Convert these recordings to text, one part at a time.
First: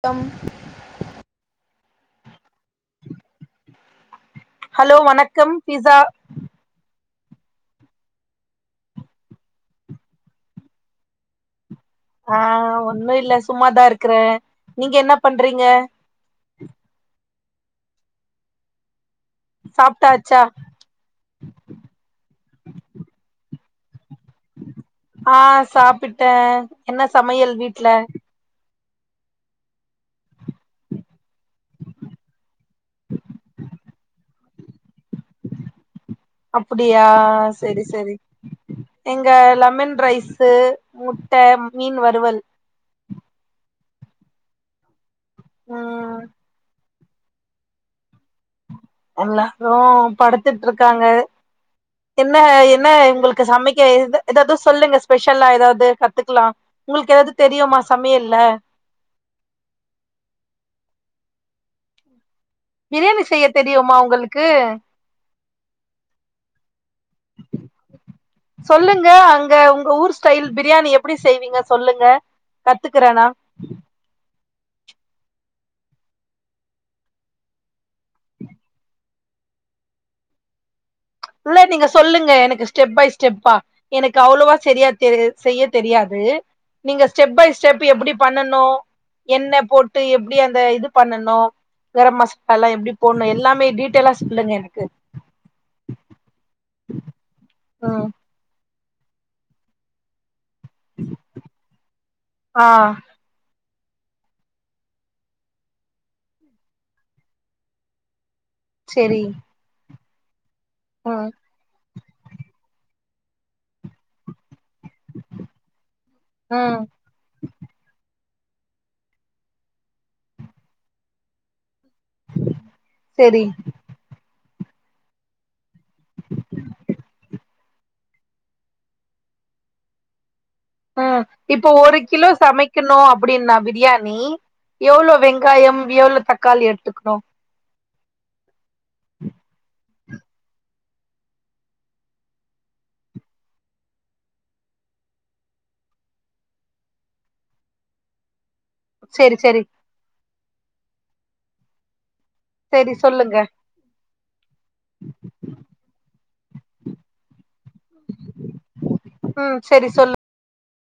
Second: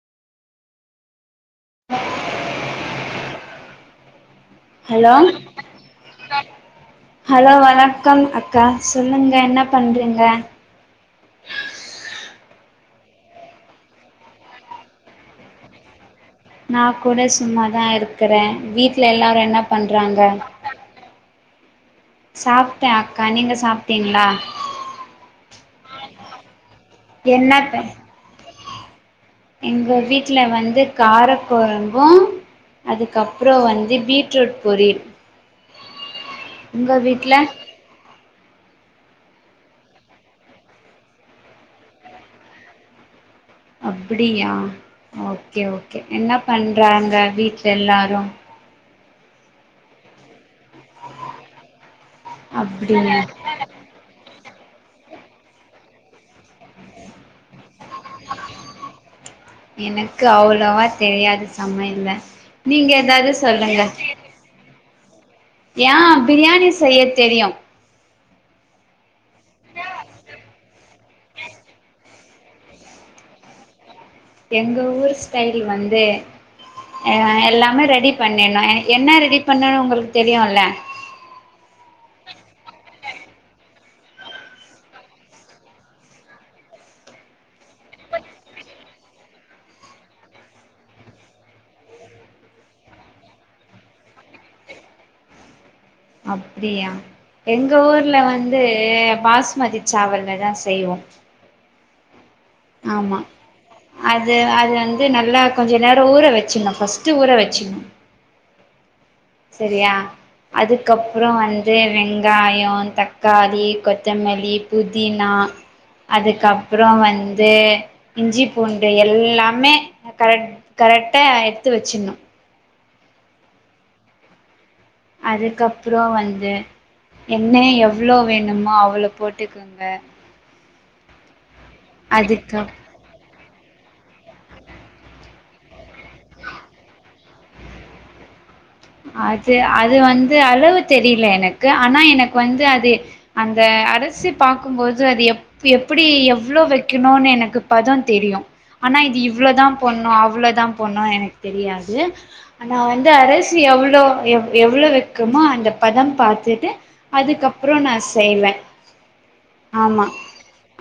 த்தம் hello வணக்கம் பிஸா hello வணக்கம் அக்கா சொல்லுங்க என்ன பண்றீங்க ஆ ஒண்ணு இல்ல சும்மாதா இருக்றே நீங்க என்ன பண்றீங்க நா கூட சும்மாதா இருக்றேன் வீட்ல எல்லாரு என்ன பண்றாங்க சாப்ட்டாச்சா சாப்டே அக்கா நீங்க சாப்டீங்ளா ஆ சாப்பிட்டே என்ன சமையல் வீட்ல எங்க வீட்ல வந்து கார கொழம்பு அதுக்கப்பறோ வந்து பீட்ரூட் பொரில் அப்படியா வீட்ல செரி செரி எங்க லெமன் ரைஸு முட்ட மீன் வறுவல் அப்டியா ஓகே ஓகே ம் என்ன பண்றாங்க வீட்ல எல்லாரு உள்ளஹ் ரூம் படுத்துட்ருக்காங்க என்ன என்ன அப்டியா இவுங்களுக்கு சமக்க இது எதாது சொல்லுங்க ஸ்பெஷல்லா ஏதாது கத்துக்லா உங்களுக்கு எதாது தெரியுமா சமையல்ல எனக்கு அவ்ளவா தெரியாது சமையல்ல நீங்க பிரியாணி ஏதாது செய்ய சொல்லுங்க தெரியுமா உங்களுக்கு ஏ ப்ரியாணி செய்ய தெரியு சொல்லுங்க அங்க உங்க ஊர் ஸ்டைல் ப்ரியாணி எப்டி செய்வீங்க சொல்லுங்க கத்துக்றே நா எங்க ஊர் ஸ்டைல் வந்து அ எல்லாமே ரெடி பண்ணிற்ணு இங் என்ன ரெடி பண்ணுனு உங்களுக்கு தெரியும்ல உள்ள நீங்க சொல்லுங்க எனக்கு ஸ்டெப் பை ஸ்டெப்பா எனக்கு அவ்ளோவா சரியா தெரி செய்ய தெரியாது நீங்க ஸ்டெப் பை ஸ்டெப் எப்டி பண்ணணு என்ன போட்டு எப்டி அந்த இது பண்ணணு கரம்மசாலா எப்படி போடணு எல்லாமே டீட்டெயிலா சொல்லுங்க எனக்கு அப்டியா எங்க ம் ஊர்ல வந்து பாஸ்மதி சாவல்லதா செய்வோ ஆ ஆமா அது அது வந்து நல்லா கொஞ்ச நேரோ ஊற வச்சுர்ணு ஃபஸ்ட்டு ஊற வெச்சிர்ணு செரி செரியா அதுக்கப்றோ ம் வந் து வெங்காயோ தக்காளி கொத்தமல்லி புதினா ம் அதுக்கப்றோ வந்து இஞ்சி பூண்டு எல்லாமே கரெட் கரெக்டா எடுத்து வச்சிட்ணு செரி அதுக்கப்றோ வந்து எண்ண எவ்ளோ வேணுமோ அவ்ளோ போட்டுக்கங்க அ இப்போ ஒரு கிலோ அதுக்கப் சமைக்கணு அப் டின்னா பிரியாணி எவ்ளோ வெங்காயோ எவ்ளோ தக்காளி எடுத்துக்கணு அது அது வந்து அளவு தெரில எனக்கு ஆனா எனக்கு வந்து அது அந்த அரசி பாக்கும்போது அது எப் டி எவ்ளோ வைக்கணுனு எனக்கு பதோ தெரியு ஆனா இது செரி செரி இவ்வளோதா போட்ணு அவ்வளோதா போட்ண்ணு எனக்கு தெரியாது ஆனா செரி வந்து சொல்லுங்க அரி சி எவ்ளோ எவ்ளோ வைக்குமோ அந்த பதோ பாத்துட்டு அதுக்கப்றோ நா செய்வே ம் செரி ஆமா சொல்லு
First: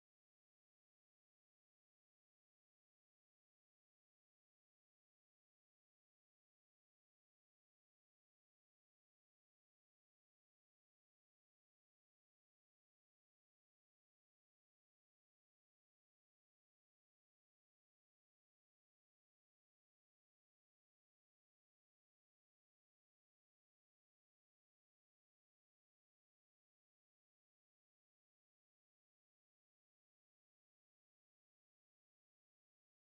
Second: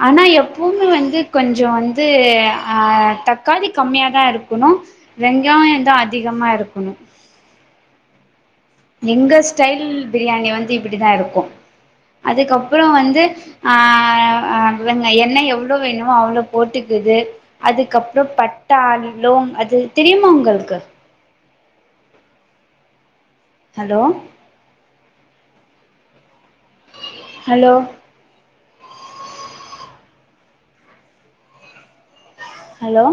ஆனா எப்பவுமே வந்து கொஞ்சோ வந்து அ தக்காளி கம்மியாதா இருக்கணு வெங்காயந்தா அதிகமா இருக்கணு எங்க ஸ்டைல் பிரியாணி வந்து இப்டிதா இருக்கு அதுக்கப்றோ வந்து அ அவுங்க எண்ணெ எவ்ளோ வேணுமோ அவ்ளோ போட்டுக்குது அதுக்கப்றோ பட்டா லோங் அது தெரியுமா உங்களுக்கு ஹலோ ஹலோ ஹலோ